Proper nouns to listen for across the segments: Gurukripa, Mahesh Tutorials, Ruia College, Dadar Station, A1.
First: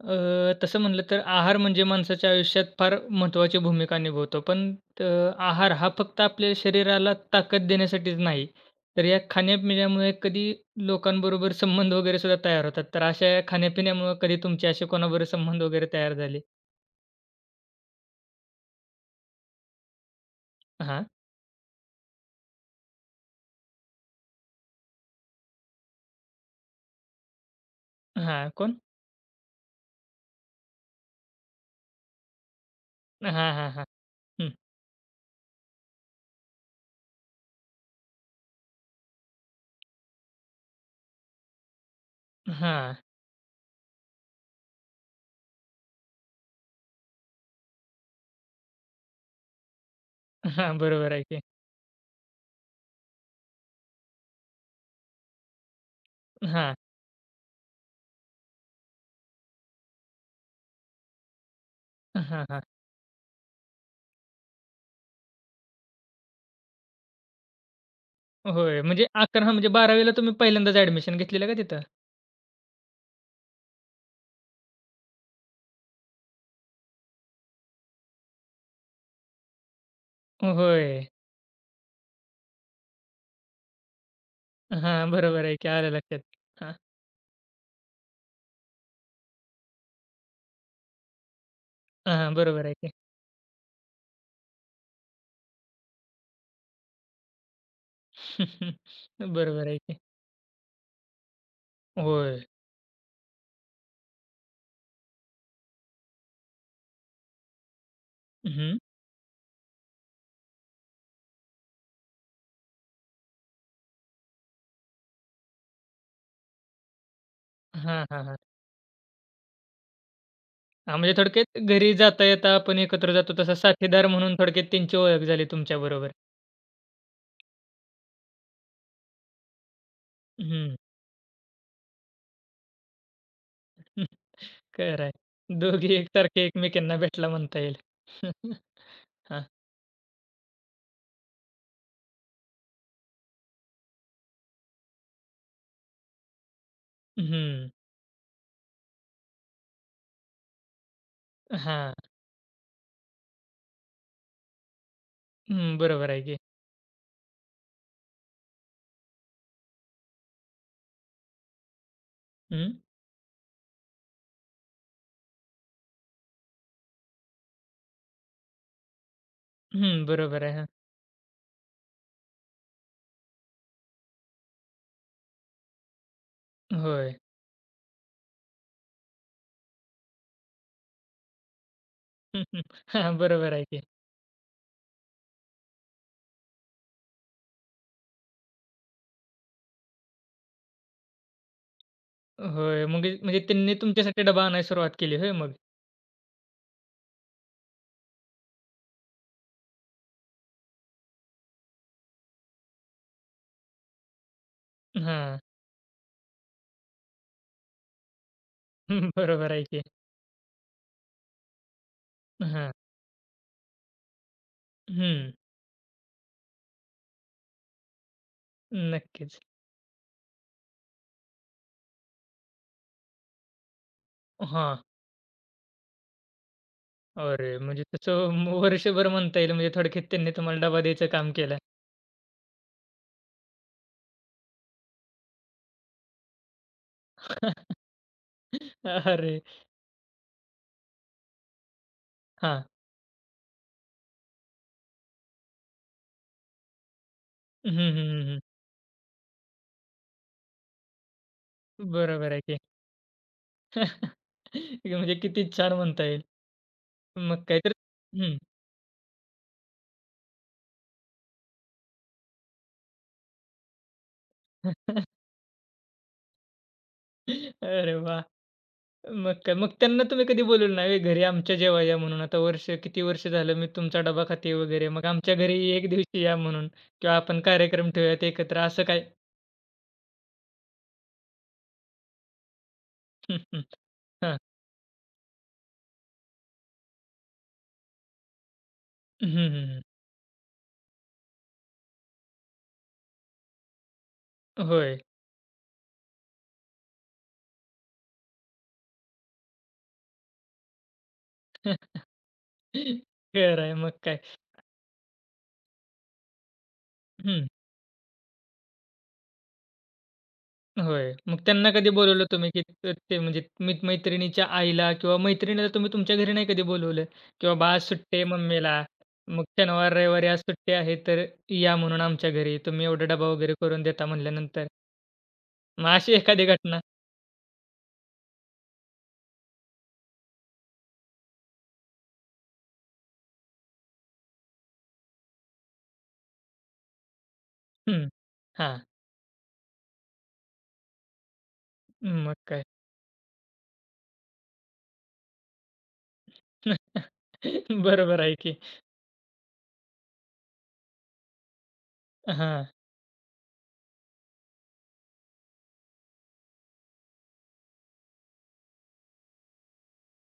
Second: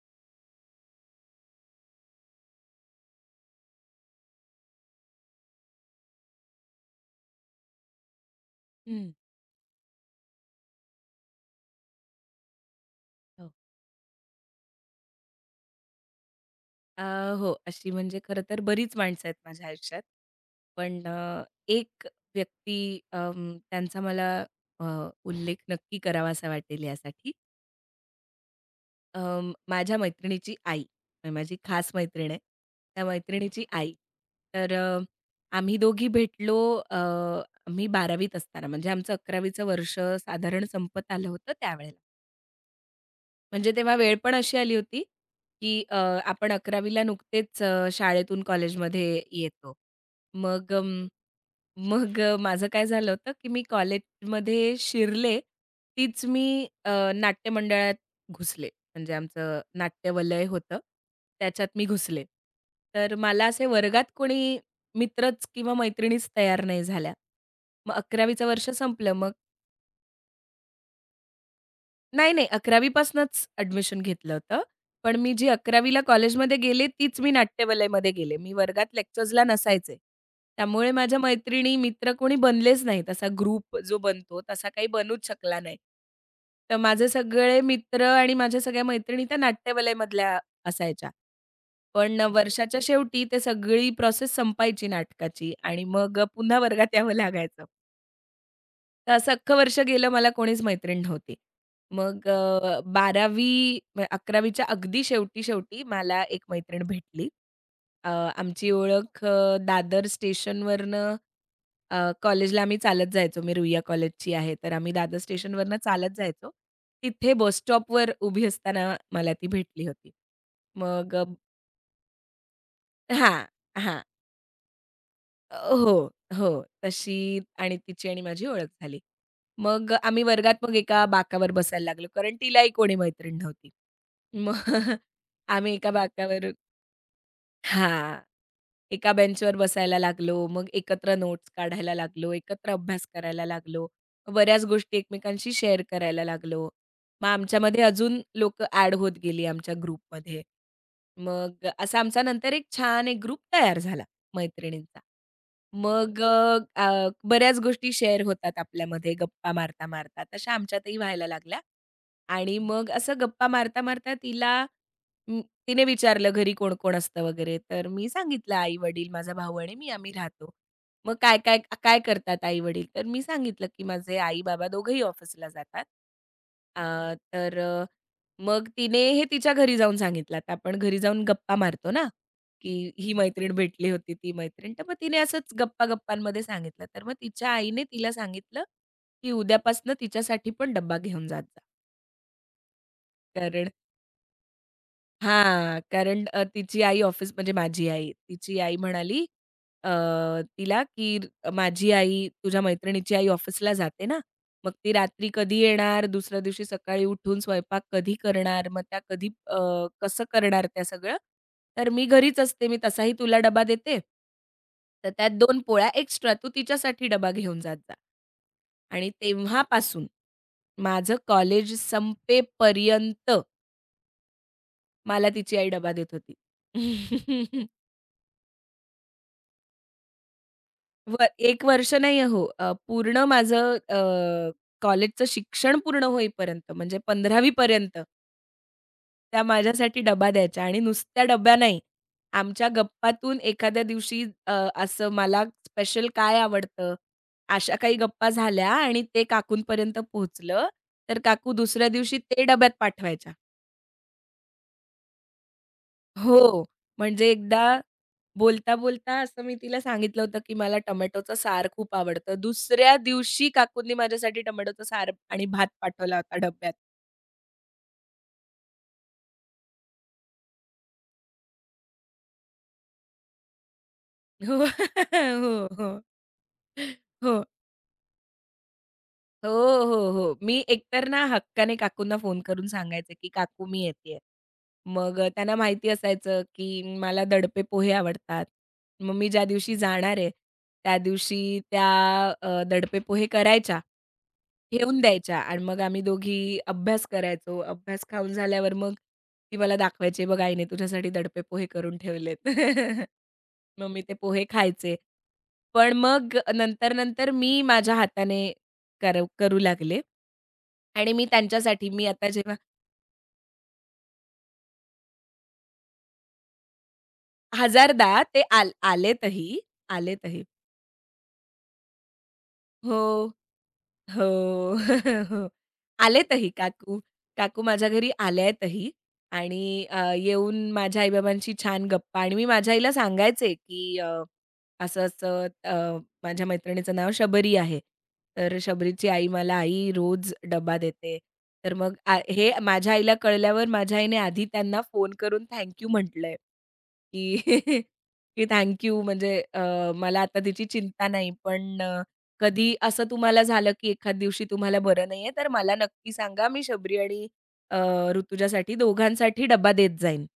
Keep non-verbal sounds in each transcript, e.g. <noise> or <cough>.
तसं म्हटलं तर आहार म्हणजे माणसाच्या आयुष्यात फार महत्त्वाची भूमिका निभवतो. पण अ, आहार हा फक्त आपल्या शरीराला ताकद देण्यासाठीच नाही, तर हं, या खाण्यापिण्यामुळे कधी लोकांबरोबर संबंध वगैरे सुद्धा तयार होतात. तर अशा या हो. खाण्यापिण्यामुळे कधी तुमचे असे कोणाबरोबर संबंध वगैरे तयार झाले? अ, हो, अशी म्हणजे खरं तर बरीच माणसं आहेत माझ्या आयुष्यात. पण हां, एक व्यक्ती त्यांचा मला अ, उल्लेख नक्की करावासा वाटेल यासाठी. हां. कोण? माझ्या मैत्रिणीची आई. म्हणजे माझी खास मैत्रीण आहे. त्या हां, मैत्रिणीची हां, हां. आई. हं. तर आम्ही दोघी भेटलो अ, मी 12वीत असताना म्हणजे आमचं 11वीचं वर्ष साधारण संपत आलं होतं त्यावेळेला. हां, म्हणजे तेव्हा वेळ पण अशी आली होती, की आपण अकरावीला नुकतेच शाळेतून कॉलेजमध्ये येतो. मग हां. अं, बरोबर आहे की. मग माझं काय झालं होतं, की मी कॉलेजमध्ये शिरले, तीच मी हां, नाट्य मंडळात घुसले. म्हणजे आमचं नाट्यवलय होतं, त्याच्यात मी घुसले. हां, हां. तर मला असे वर्गात कोणी मित्रच किंवा मैत्रिणीच तयार नाही झाल्या. मग 11वी वर्ष होय. म्हणजे संपलं. मग 11 म्हणजे 12वीला तुम्ही पहिल्यांदाच ॲडमिशन घेतलेलं का तिथं? नाही, नाही. 11वी पासनंच ॲडमिशन घेतलं होतं. पण मी जी 11वी ला कॉलेजमध्ये गेले, तीच मी नाट्यवलयमध्ये गेले. मी वर्गात लेक्चर्सला नसायचे. त्यामुळे होय. माझ्या मैत्रिणी, मित्र कोणी बनलेच नाहीत. असा ग्रुप जो बनतो, तसा काही हां, बनूच बरोबर आहे शकला की. नाही. आलं लक्षात. हां. तर माझे सगळे मित्र आणि माझ्या सगळ्या मैत्रिणी त्या नाट्यवलयमधल्या असायच्या. हां, पण हां. बरोबर आहे वर्षाच्या की. शेवटी ते सगळी प्रोसेस संपायची नाटकाची आणि मग पुन्हा वर्गात यावं लागायचं. <laughs> तर असं अख्खं बरोबर वर्ष आहे की. गेलं मला कोणीच मैत्रीण नव्हती. मग होय. अ, 12वी म्ह 11वीच्या अगदी शेवटी-शेवटी मला एक मैत्रीण भेटली. अ, आमची हं. ओळख दादर स्टेशनवरनं कॉलेजला आम्ही चालत जायचो. मी रुईया कॉलेजची आहे. तर आम्ही दादर स्टेशनवरनं चालत जायचो. तिथे बस हां, स्टॉपवर हां, हां. उभी असताना मला ती भेटली होती. हां, म्हणजे मग अ थोडक्यात घरी जाता येता आपण एकत्र जातो हां, तसा हां. साथीदार म्हणून थोडक्यात त्यांची ओळख झाली हो, तुमच्याबरोबर. हो. तशी आणि तिची आणि माझी ओळख झाली. मग आम्ही वर्गात हं. एका बाकावर बसायला लागलो, कारण तिलाही कोणी मैत्रीण नव्हती. <laughs> मग <laughs> खरं आहे. आम्ही एका दोघी बाकावर एकसारखे एकमेकांना भेटला म्हणता येईल. हां. <laughs> एका हां. बेंचवर बसायला लागलो, मग एकत्र नोट्स काढायला लागलो, एकत्र अभ्यास करायला लागलो. बऱ्याच गोष्टी एकमेकांशी शेअर करायला लागलो. मग हं. आमच्यामध्ये अजून लोक ॲड होत गेली आमच्या ग्रुपमध्ये. मग हां. असा आमचा नंतर एक छान एक ग्रुप तयार झाला मैत्रिणींचा. हं, बरोबर मग आहे की. अ, अ, बऱ्याच गोष्टी शेअर होतात आपल्यामध्ये गप्पा मारता-मारता. तशा आमच्यातही व्हायला लागल्या. आणि हं. मग असं गप्पा मारता-मारता अं, तिने विचारलं, "घरी कोण-कोण असतं वगैरे?" तर मी सांगितलं, "आई-वडील, माझा भाऊ आणि मी हं, आम्ही बरोबर राहतो." आहे. हां. मग "काय काय करतात आई-वडील?" तर मी सांगितलं, की "माझे आई-बाबा दोघंही ऑफिसला जातात." अ, होय. तर मग तिने हे तिच्या घरी जाऊन सांगितलं. आता आपण घरी जाऊन गप्पा मारतो ना, <laughs> की ही हां, मैत्रीण बरोबर आहे की. भेटली होती, ती मैत्रीण. तर मग तिने असंच गप्पा-गप्पांमध्ये सांगितलं. तर मग तिच्या आईने तिला सांगितलं, की "उद्यापासनं तिच्यासाठी पण डब्बा घेऊन जात जा." होय. मग म्हणजे कारण त्यांनी तुमच्यासाठी डबा आणायला सुरुवात केली होय मग? हां, कारण तिची आई ऑफिस म्हणजे माझी आई, तिची आई म्हणाली अ, तिला, की "माझी आई, तुझ्या मैत्रिणीची आई ऑफिसला जाते ना, मग ती रात्री हां. कधी येणार? दुसऱ्या दिवशी सकाळी उठून स्वयंपाक कधी करणार? मग त्या <laughs> कधी बरोबर अ, आहे की. कसं करणार त्या सगळं? तर मी घरीच असते, हां. मी तसाही तुला डबा देते. तर त्यात हं. 2 पोळ्या एक्स्ट्रा तू तिच्यासाठी डबा घेऊन जात जा." आणि नक्कीच. तेव्हापासून माझं कॉलेज संपेपर्यंत हां. मला तिची आई डबा देत होती. अरे! <laughs> म्हणजे तसं वर्षभर म्हणता येईल म्हणजे थोडक्यात त्यांनी तुम्हाला डबा द्यायचं व काम केलं. 1 वर्ष नाही हो, पूर्ण माझं कॉलेजचं शिक्षण पूर्ण होईपर्यंत म्हणजे 15वी <laughs> पर्यंत अरे! त्या माझ्यासाठी डबा द्यायच्या आणि नुसत्या डब्या नाही. हां. आमच्या गप्पातून एखाद्या दिवशी असं मला स्पेशल काय आवडतं, हं, अशा हं, काही हं, गप्पा हं. झाल्या आणि ते काकूंपर्यंत पोहोचलं, तर काकू दुसऱ्या दिवशी बरोबर आहे ते की. डब्यात पाठवायच्या. <laughs> म्हणजे किती छान म्हणता येईल. हो. म्हणजे मग काय एकदा तर हं. बोलता-बोलता असं मी तिला सांगितलं होतं, की मला टोमॅटोचं सार खूप आवडतं. दुसऱ्या दिवशी काकूंनी माझ्यासाठी टोमॅटोचं सार <laughs> आणि भात पाठवला होता डब्यात. अरे वाह! मग काय मग त्यांना तुम्ही कधी बोलवलं नाही "ए घरी आमच्या जेवा या" म्हणून? आता वर्ष किती वर्ष झालं मी तुमचा डबा खाते हो, वगैरे. <laughs> मग आमच्या घरी हो, एक हो, दिवशी या म्हणून किंवा आपण हो. कार्यक्रम ठेवूयात एकत्र असं काय? हो, हो, हो. मी एकतर ना हक्काने काकूंना फोन करून सांगायचे, की "काकू <laughs> मी येतेय." हां. मग त्यांना माहिती असायचं, की मला दडपे पोहे आवडतात. मग मी हं, ज्या हं, दिवशी हं. जाणार आहे, त्या दिवशी त्या दडपे पोहे करायच्या, होय. ठेवून द्यायच्या आणि मग आम्ही दोघी अभ्यास करायचो. अभ्यास खाऊन झाल्यावर मग ती मला दाखवायची, "बघ आईने तुझ्यासाठी दडपे पोहे <laughs> करून ठेवलेत." <laughs> खरं आहे मग मग मी ते काय. पोहे खायचे. पण मग नंतर, नंतर हं, मी माझ्या हाताने करू लागले होय. आणि मी मग त्यांना त्यांच्यासाठी कधी मी बोलवलं आता तुम्ही, जेव्हा की ते म्हणजे मी मैत्रिणीच्या आईला किंवा मैत्रिणीला तुम्ही तुमच्या घरी नाही कधी बोलवलं, की बाबा आज हजारदा सुट्टी आहे ते मम्मीला, मग आलेतही, शनिवार, रविवारी आज आलेतही. सुट्टी आहे तर या म्हणून आमच्या घरी, तुम्ही एवढा डबा हो. वगैरे करून देता हो. म्हणल्यानंतर. <laughs> हो. मग अशी एखादी आलेतही घटना? काकू. काकू माझ्या घरी आल्यातही आणि येऊन माझ्या आई-बाबांशी छान गप्पा आणि मी माझ्या आईला सांगायचे, की असं-असं माझ्या मैत्रिणीचं नाव शबरी आहे. हं. तर हां. शबरीची आई मला आई रोज डबा देते. तर मग मग हे काय. माझ्या आईला कळल्यावर माझ्या आईने आधी त्यांना फोन करून थँक म्हटलंय, की <laughs> <laughs> बरोबर आहे की की. थँक म्हणजे अ, मला आता तिची चिंता नाही पण हां. कधी असं तुम्हाला झालं, की एखाद दिवशी तुम्हाला बरं नाहीये, तर मला नक्की सांगा. मी शबरी आणि अ, ऋतुजासाठी दोघांसाठी डब्बा देत जाईन.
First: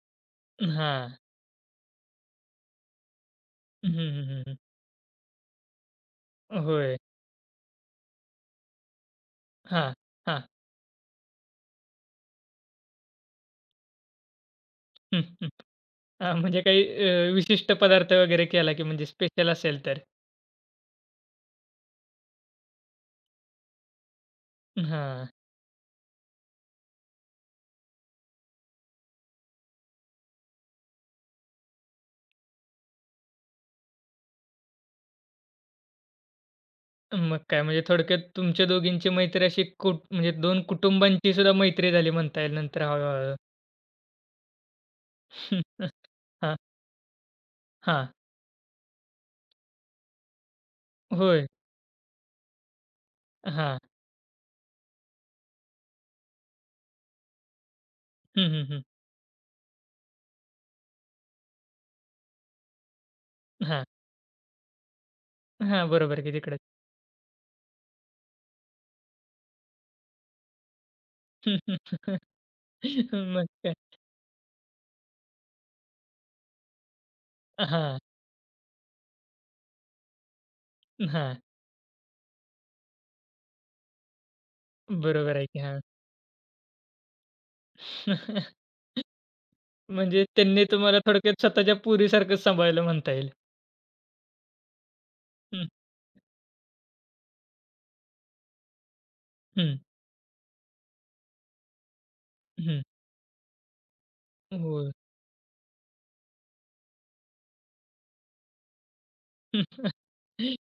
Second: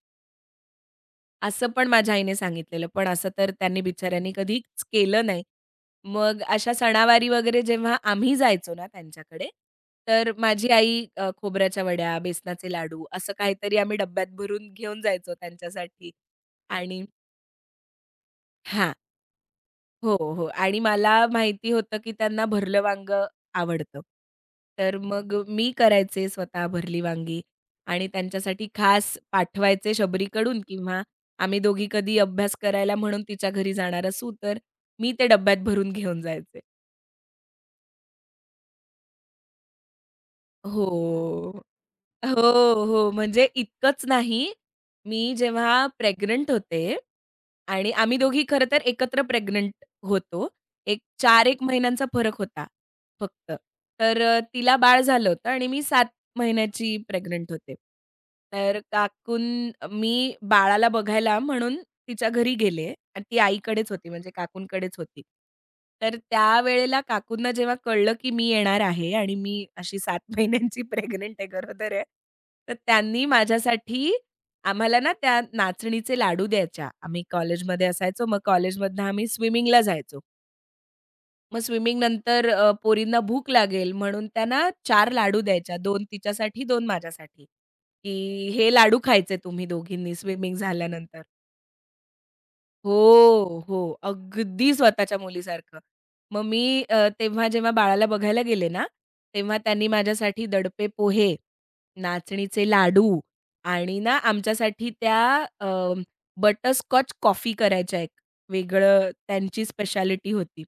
हां. असं पण माझ्या आईने सांगितलेलं. पण असं तर त्यांनी हं, बिचाऱ्यांनी हं, हं. कधीच केलं नाही. मग अशा होय. सणावारी वगैरे जेव्हा आम्ही जायचो ना त्यांच्याकडे, हां, तर हां. माझी आई अ, खोबऱ्याच्या वड्या, बेसनाचे लाडू असं काहीतरी आम्ही डब्यात भरून घेऊन हं, जायचो हं. त्यांच्यासाठी हां, म्हणजे काही आणि विशिष्ट पदार्थ वगैरे केला की हां. म्हणजे स्पेशल असेल तर? हो, हो. आणि मला माहिती होतं, की त्यांना भरलं वांगं आवडतं. तर हां. मग मी करायचे स्वतः भरली वांगी आणि त्यांच्यासाठी खास पाठवायचे शबरीकडून किंवा आम्ही दोघी कधी अभ्यास करायला म्हणून तिच्या घरी जाणार असू, तर मी ते डब्यात भरून घेऊन जायचे. मग काय म्हणजे थोडक्यात तुमच्या दोघींची मैत्री अशी म्हणजे 2 कुटुंबांची सुद्धा हो. मैत्री झाली म्हणता येईल नंतर हो, हो. हळू-हळू. म्हणजे इतकंच नाही, मी जेव्हा <laughs> प्रेग्नंट हां, होते आणि हां. आम्ही दोघी खरं तर एकत्र प्रेग्नंट होतो. एक होय. 4-1 महिन्यांचा फरक होता फक्त. हां. तर तिला बाळ झालं होतं आणि मी 7 महिन्याची प्रेग्नंट होते. हं, हं, तर हं. काकून मी बाळाला बघायला म्हणून तिच्या घरी गेले आणि ती हां. आईकडेच होती म्हणजे काकूंकडेच होती. हां, तर बरोबर की तिकडंच. त्यावेळेला काकूंना जेव्हा कळलं, की मी येणार आहे आणि मी अशी 7 <laughs> महिन्यांची प्रेग्नंट आहे, गरोदर आहे. <laughs> तर त्यांनी मग काय. माझ्यासाठी आम्हाला ना त्या नाचणीचे लाडू द्यायच्या. आम्ही कॉलेजमध्ये हां, असायचो, मग कॉलेजमधनं आम्ही स्विमिंगला जायचो. हां. मग स्विमिंगनंतर पोरींना भूक लागेल म्हणून त्या ना बरोबर लाडू आहे की. द्यायच्या. हां. 2 तिच्यासाठी, 2 माझ्यासाठी, की <laughs> "हे लाडू खायचे तुम्ही दोघींनी म्हणजे स्विमिंग त्यांनी तुम्हाला झाल्यानंतर." थोडक्यात स्वतःच्या पोरीसारखंच सांभाळलं म्हणता येईल. हो, हो. अगदी स्वतःच्या हं, मुलीसारखं. मग मी तेव्हा जेव्हा बाळाला बघायला गेले ना, तेव्हा हं, त्यांनी माझ्यासाठी दडपे पोहे, नाचणीचे हं. लाडू आणि ना आमच्यासाठी होय. त्या अ, बटरस्कॉच कॉफी करायच्या एक वेगळं त्यांची स्पेशालिटी होती. <laughs>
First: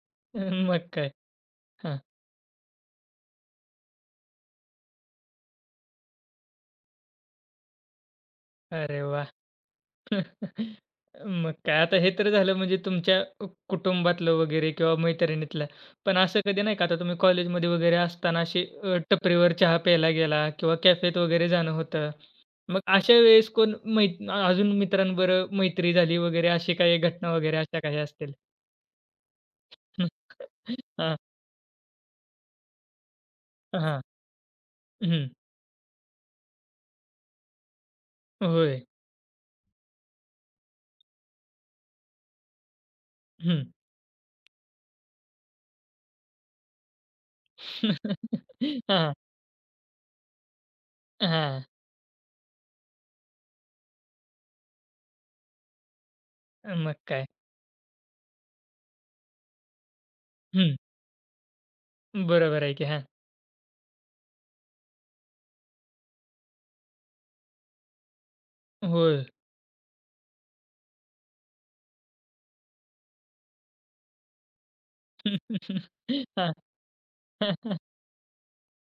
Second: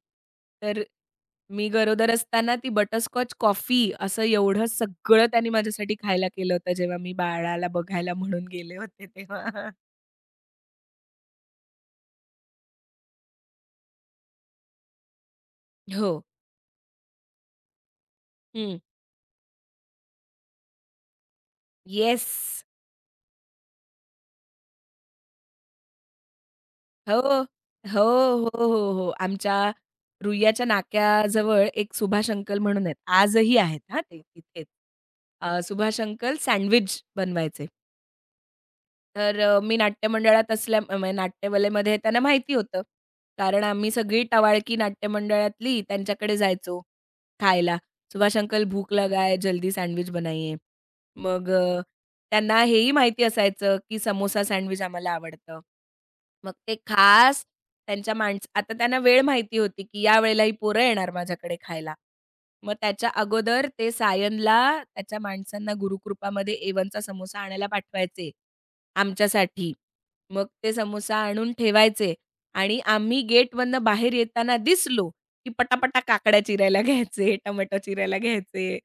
तर मग काय. मी हां. गरोदर असताना ती बटरस्कॉच कॉफी असं एवढं सगळं त्यांनी माझ्यासाठी खायला केलं होतं, जेव्हा मी बाळाला बघायला म्हणून गेले अरे होते वाह! तेव्हा. <laughs> <laughs> मग काय आता हे तर झालं म्हणजे तुमच्या कुटुंबातलं वगैरे किंवा मैत्रिणीतलं. हो. पण असं कधी नाही का आता तुम्ही कॉलेजमध्ये वगैरे असताना अशी हं. टपरीवर चहा प्यायला गेला किंवा कॅफेत वगैरे जाणं होतं. येस. मग अशा वेळेस कोण मै अजून मित्रांबरोबर मैत्री झाली वगैरे अशी काही हो, घटना वगैरे अशा काही हो, असतील? हो, हो, हो. आमच्या रुईयाच्या <laughs> हां, नाक्याजवळ एक सुभाष अंकल म्हणून आहेत. आजही आहेत हां हां. ते तिथेच. हं. सुभाष अंकल सँडविच बनवायचे. होय. तर मी नाट्य मंडळात असल्या म्हणजे नाट्यवलेमध्ये त्यांना माहिती होतं. कारण हं. आम्ही सगळी टवाळकी नाट्य मंडळातली त्यांच्याकडे जायचो खायला. "सुभाष अंकल भूख हां, हां. लगा है, जल्दी सँडविच बनाइये." मग <laughs> त्यांना हेही माहिती असायचं की समोसा सँडविच आम्हाला आवडतं. मग ते मग काय. खास त्यांच्या माणस आता त्यांना वेळ माहिती होती की या वेळेला ही हं. पोरं येणार माझ्याकडे खायला. बरोबर मग आहे की. हां. त्याच्या अगोदर ते सायनला त्याच्या माणसांना गुरुकृपामध्ये A1चा समोसा आणायला पाठवायचे. होय. आमच्यासाठी. मग ते समोसा आणून ठेवायचे आणि आम्ही गेटमधनं बाहेर येताना दिसलो, की <laughs> पटापटा काकड्या हां. चिरायला घ्यायचे, टोमॅटो <laughs> चिरायला घ्यायचे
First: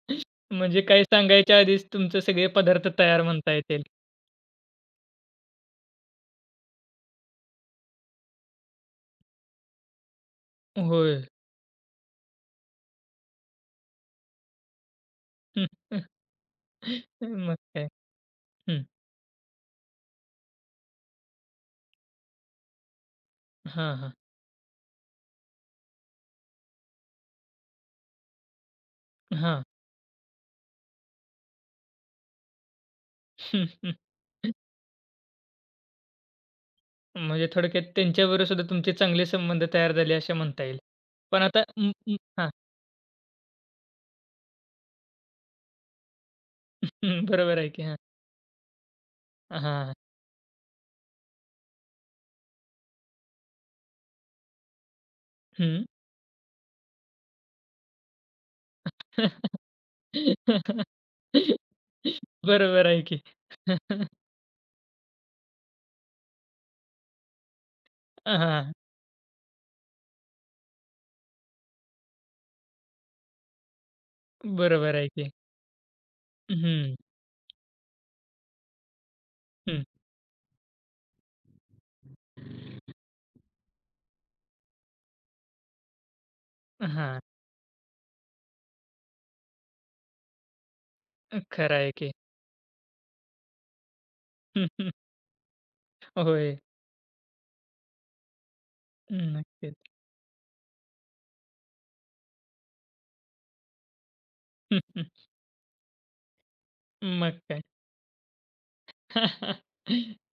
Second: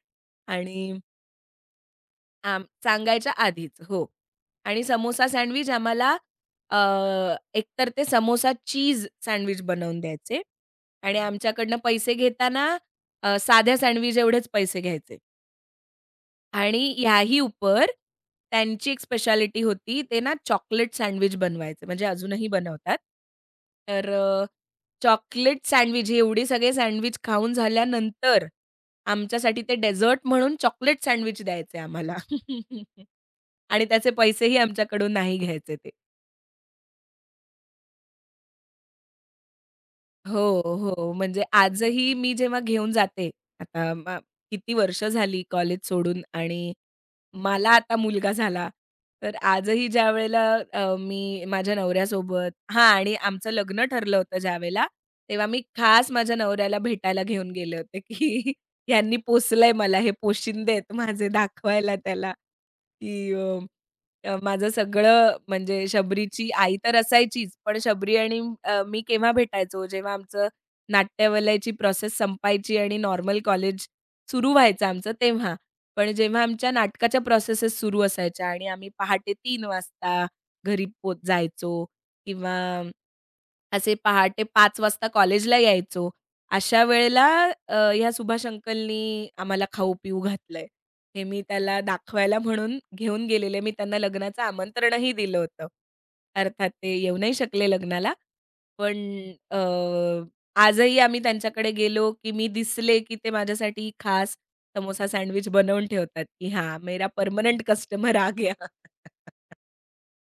म्हणजे आणि काही सांगायच्या आधीच तुमचे सगळे पदार्थ तयार सांगायच्या म्हणता आधीच. येतील. हो. आणि समोसा सँडविच आम्हाला अ, एकतर ते समोसा चीज सँडविच बनवून द्यायचे आणि होय. आमच्याकडनं पैसे घेताना साध्या सँडविच एवढेच पैसे घ्यायचे. <laughs> आणि ह्याही मग काय. उपर हं. त्यांची एक स्पेशालिटी होती, ते ना चॉकलेट सँडविच बनवायचे, म्हणजे अजूनही बनवतात. हां, तर हां. अ, चॉकलेट सँडविच, हे एवढे सगळे सँडविच खाऊन झाल्यानंतर आमच्यासाठी हां. ते डेझर्ट म्हणून चॉकलेट सँडविच द्यायचे आम्हाला <laughs> आणि त्याचे <laughs> पैसेही आमच्याकडून नाही घ्यायचे ते. म्हणजे थोडक्यात त्यांच्याबरोबर सुद्धा तुमचे चांगले संबंध तयार झाले असे हो, म्हणता येईल. हो. म्हणजे पण आता अं, आजही अं, मी हां. जेव्हा घेऊन जाते, आता किती वर्ष झाली कॉलेज सोडून आणि <laughs> बरोबर आहे मला की. आता हां. मुलगा झाला. तर आजही हां. ज्यावेळेला मी माझ्या नवऱ्यासोबत हां आणि आमचं लग्न ठरलं होतं ज्यावेळेला, तेव्हा मी हं. खास माझ्या नवऱ्याला भेटायला घेऊन गेले होते, की <laughs> ह्यांनी पोसलंय मला, हे पोशिंदे <laughs> आहेत माझे दाखवायला त्याला, बरोबर आहे की. की <laughs> अ, माझं सगळं म्हणजे शबरीची आई तर असायचीच, पण शबरी आणि हां. मी केव्हा भेटायचो, जेव्हा आमचं नाट्यवलयाची प्रोसेस संपायची आणि नॉर्मल कॉलेज सुरू व्हायचं बरोबर आहे आमचं की. तेव्हा. पण जेव्हा आमच्या हं, नाटकाच्या प्रोसेसेस सुरू असायच्या आणि आम्ही पहाटे 3 हं. वाजता घरी पोच जायचो किंवा असे पहाटे 5 वाजता कॉलेजला यायचो. अशा हां. वेळेला ह्या सुभाष अंकलनी आम्हाला खाऊ-पिऊ घातलंय. हे मी खरं त्याला आहे की. दाखवायला म्हणून घेऊन गेलेले. मी त्यांना लग्नाचं आमंत्रणही <laughs> दिलं होतं. होय. अर्थात ते येऊ नाही शकले लग्नाला. पण अ, नक्कीच. आजही आम्ही त्यांच्याकडे गेलो, की मी दिसले, की ते माझ्यासाठी खास समोसा <laughs> सँडविच बनवून ठेवतात, की हां, मेरा मग काय. पर्मनेंट कस्टमर आ गया. <laughs>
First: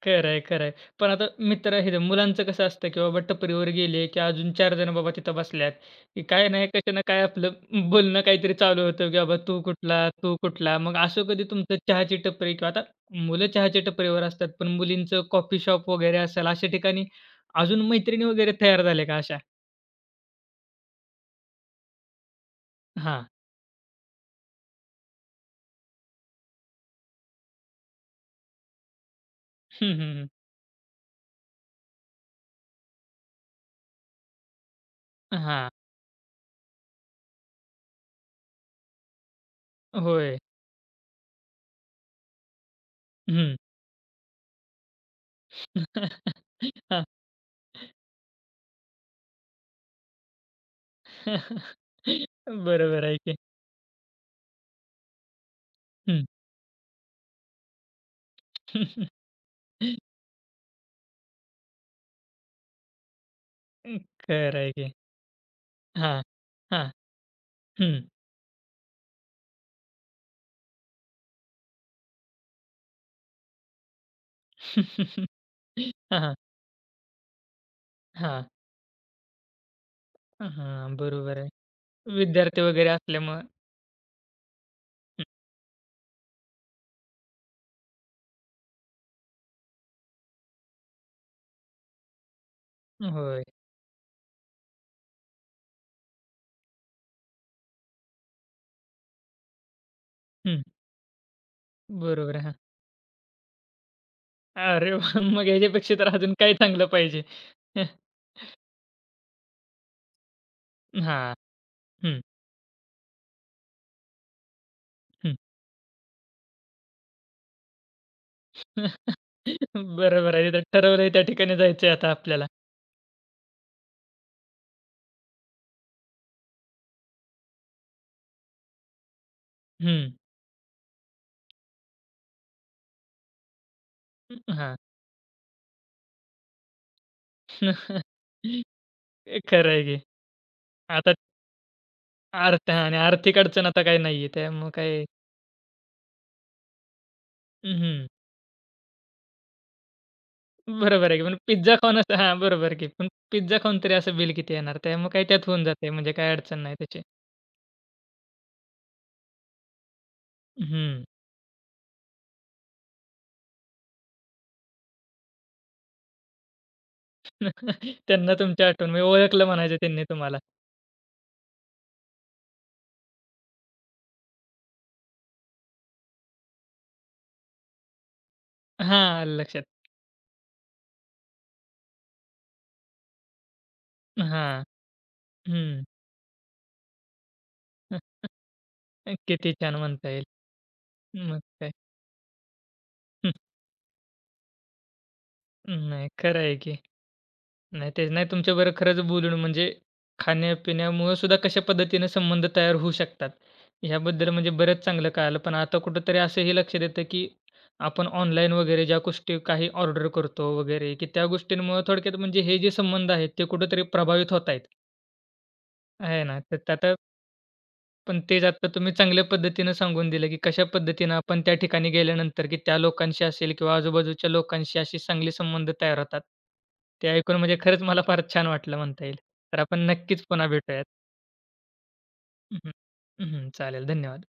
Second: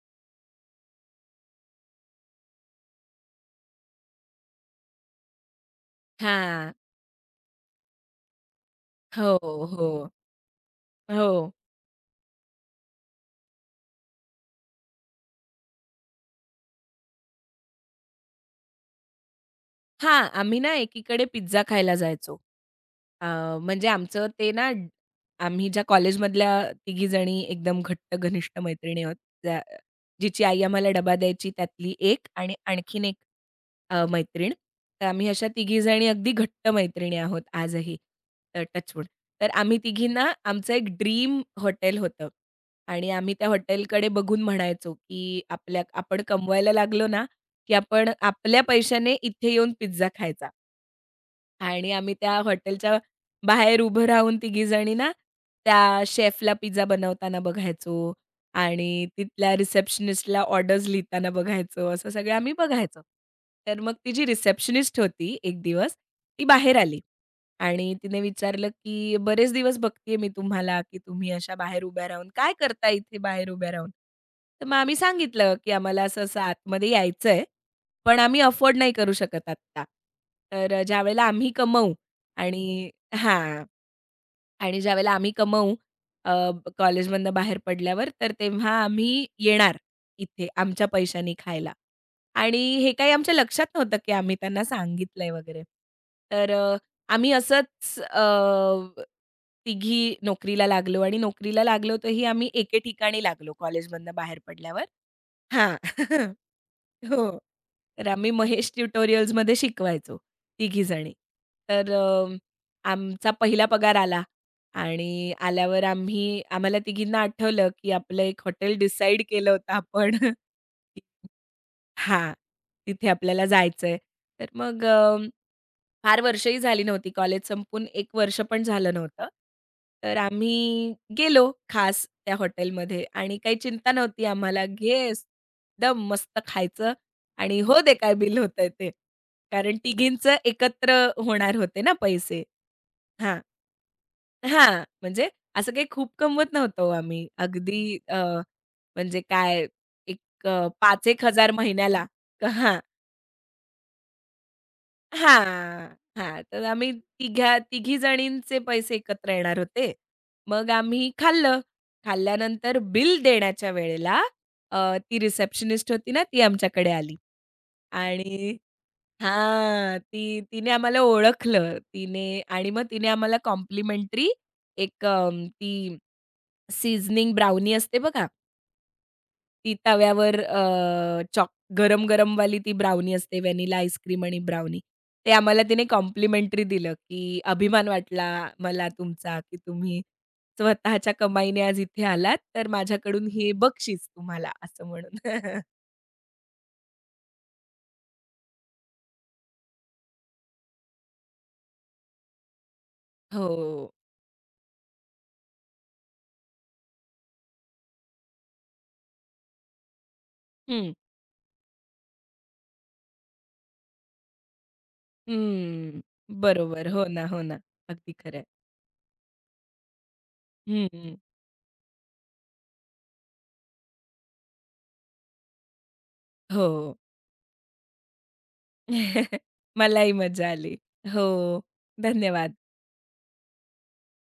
खरं आहे, खरं आहे. पण आता मित्र हे मुलांचं कसं असतं, की बाबा टपरीवर गेले, की अजून 4 जण बाबा तिथं बसल्यात, की काय नाही हां. कशा ना काय आपलं बोलणं काहीतरी चालू होतं, की हो, बाबा तू कुठला, हो. तू कुठला. मग असं हो. कधी तुमचं चहाची टपरी किंवा आता मुलं चहाच्या टपरीवर असतात, पण मुलींचं कॉफी शॉप वगैरे असेल, अशा ठिकाणी अजून मैत्रिणी वगैरे तयार झाल्या का अशा? हां, आम्ही ना एकीकडे पिझ्झा खायला जायचो. अ, हां. म्हणजे आमचं ते ना आम्ही ज्या कॉलेजमधल्या तिघी जणी एकदम घट्ट घनिष्ठ मैत्रिणी आहोत, त्या हं, हं, हं. जिची आई आम्हाला डबा द्यायची त्यातली एक आणि आणखीन एक मैत्रीण. तर आम्ही अशा हां. तिघी जणी अगदी घट्ट मैत्रिणी आहोत आजही तर टचवूड. तर आम्ही तिघींना होय. आमचं एक ड्रीम हॉटेल होतं आणि आम्ही त्या हं. हॉटेलकडे बघून म्हणायचो, की आपल्या आपण कमवायला हां. लागलो ना, की आपण आपल्या पैशाने इथे येऊन पिझ्झा खायचा <laughs> आणि आम्ही <laughs> त्या हॉटेलच्या बरोबर आहे की. बाहेर उभं राहून तिघीजणी ना, त्या हं. शेफला पिझ्झा बनवताना बघायचो आणि <laughs> तिथल्या रिसेप्शनिस्टला ऑर्डर्स लिहिताना बघायचो, असं सगळं आम्ही बघायचो. तर मग हं, ती जी खरं आहे की. रिसेप्शनिस्ट होती एक दिवस, हां, ती बाहेर हां, आली आणि हं. तिने विचारलं, की "बरेच दिवस बघतीये मी तुम्हाला, की तुम्ही अशा बाहेर उभ्या राहून काय करता इथे बाहेर उभ्या राहून?" तर मग आम्ही <laughs> सांगितलं, की "आम्हाला हां, हां, असं-असं आतमध्ये यायचंय." पण आम्ही हां, अफोर्ड नाही करू शकत आत्ता. तर हां, ज्यावेळेला बरोबर आहे. आम्ही कमवू विद्यार्थी वगैरे आणि असल्यामुळं हां. आणि ज्यावेळेला आम्ही कमवू अ, कॉलेजमधनं बाहेर पडल्यावर, तर तेव्हा आम्ही येणार इथे आमच्या पैशानी खायला. आणि हे हं, काही आमच्या होय. लक्षात नव्हतं, की आम्ही त्यांना सांगितलंय वगैरे. तर आम्ही असंच तिघी हं, नोकरीला लागलो आणि नोकरीला लागलो, तर ही बरोबर आहे. आम्ही हां. एके ठिकाणी लागलो कॉलेजमधनं बाहेर पडल्यावर. अरे वाह! मग हां. ह्याच्यापेक्षा तर अजून <laughs> काय चांगलं पाहिजे? हो. हं, तर आम्ही महेश ट्युटोरियल्समध्ये शिकवायचो तिघी जणी, हां, तर हं, आमचा पहिला पगार आला आणि हं. आल्यावर आम्ही आम्हाला तिघींना आठवलं, की आपलं एक हॉटेल <laughs> डिसाईड केलं होतं आपण. बरोबर आहे. तर ठरवलंय <laughs> त्या ठिकाणी जायचंय आता हां, आपल्याला. तिथे आपल्याला जायचंय. तर मग फार वर्षही झाली नव्हती कॉलेज संपून एक वर्ष पण झालं नव्हतं. हं, तर आम्ही गेलो खास त्या हॉटेलमध्ये आणि काही चिंता नव्हती आम्हाला. हां. एकदम मस्त खायचं आणि "हो दे <laughs> काय बिल होतंय ते." खरं कारण आहे की. तिघींचं एकत्र आता होणार होते ना पैसे. अर्थ आणि आर्थिक हां. अडचण आता काही नाहीये त्यामुळं हां. काय म्हणजे असं काही खूप कमवत नव्हतो आम्ही. अगदी हं. अ, म्हणजे काय एक 5 बरोबर आहे की. एक पण हजार पिझ्झा खाऊन महिन्याला असं हां, बरोबर हां. की. पण पिझ्झा खाऊन तरी असं बिल किती येणार? त्यामुळे काही त्यात होऊन हां, जाते म्हणजे काही हां. अडचण तर नाही आम्ही त्याची. तिघी जणींचे पैसे एकत्र येणार होते. मग हं. आम्ही खाल्लं. खाल्ल्यानंतर बिल देण्याच्या वेळेला अ, ती रिसेप्शनिस्ट होती ना, ती आमच्याकडे आली <laughs> त्यांना आणि तुमची आठवण म्हणजे ओळखलं म्हणायचं हां, त्यांनी तुम्हाला. ती तिने आम्हाला ओळखलं. तिने आणि मग तिने आम्हाला कॉम्प्लिमेंटरी एक अ, ती सीझनिंग ब्राउनी असते बघा. हां, आलं लक्षात. ती तव्यावर अ, चॉक गरम-गरमवाली ती ब्राउनी असते व्हॅनिला आईस्क्रीम आणि हां. ब्राउनी. ते आम्हाला तिने हं. कॉम्प्लिमेंटरी दिलं, की अभिमान वाटला मला <laughs> तुमचा, किती की छान तुम्ही म्हणता येईल. स्वतःच्या मग कमाईने काय. आज इथे आलात, तर माझ्याकडून हे <laughs> बक्षीस तुम्हाला असं म्हणून. <laughs> हं. नाही खरं आहे की. नाही तेच. नाही तुमच्याबरोबर खरंच बोलून म्हणजे खाण्यापिण्यामुळं सुद्धा कशा पद्धतीने संबंध तयार होऊ शकतात, हो. ह्याबद्दल म्हणजे बरंच चांगलं कळालं. पण आता कुठेतरी असंही लक्षात येतं, की आपण ऑनलाईन वगैरे ज्या गोष्टी काही ऑर्डर करतो हं. वगैरे, की त्या गोष्टींमुळं थोडक्यात म्हणजे हे जे संबंध आहेत, ते कुठेतरी प्रभावित होत आहेत. हं. आहे ना. तर ते बरोबर. आता हो ना, हो ना. अगदी पण खरं तेच आहे. आता तुम्ही चांगल्या पद्धतीनं सांगून दिलं, की कशा पद्धतीनं हं. आपण त्या ठिकाणी गेल्यानंतर, की त्या लोकांशी असेल किंवा आजूबाजूच्या लोकांशी असे चांगले संबंध तयार होतात. हो. ते ऐकून म्हणजे खरंच मला फार छान वाटलं म्हणता येईल. <laughs> तर आपण मलाही नक्कीच पुन्हा मजा आली. भेटूयात. हो. धन्यवाद. हं. हं, हं. चालेल. धन्यवाद.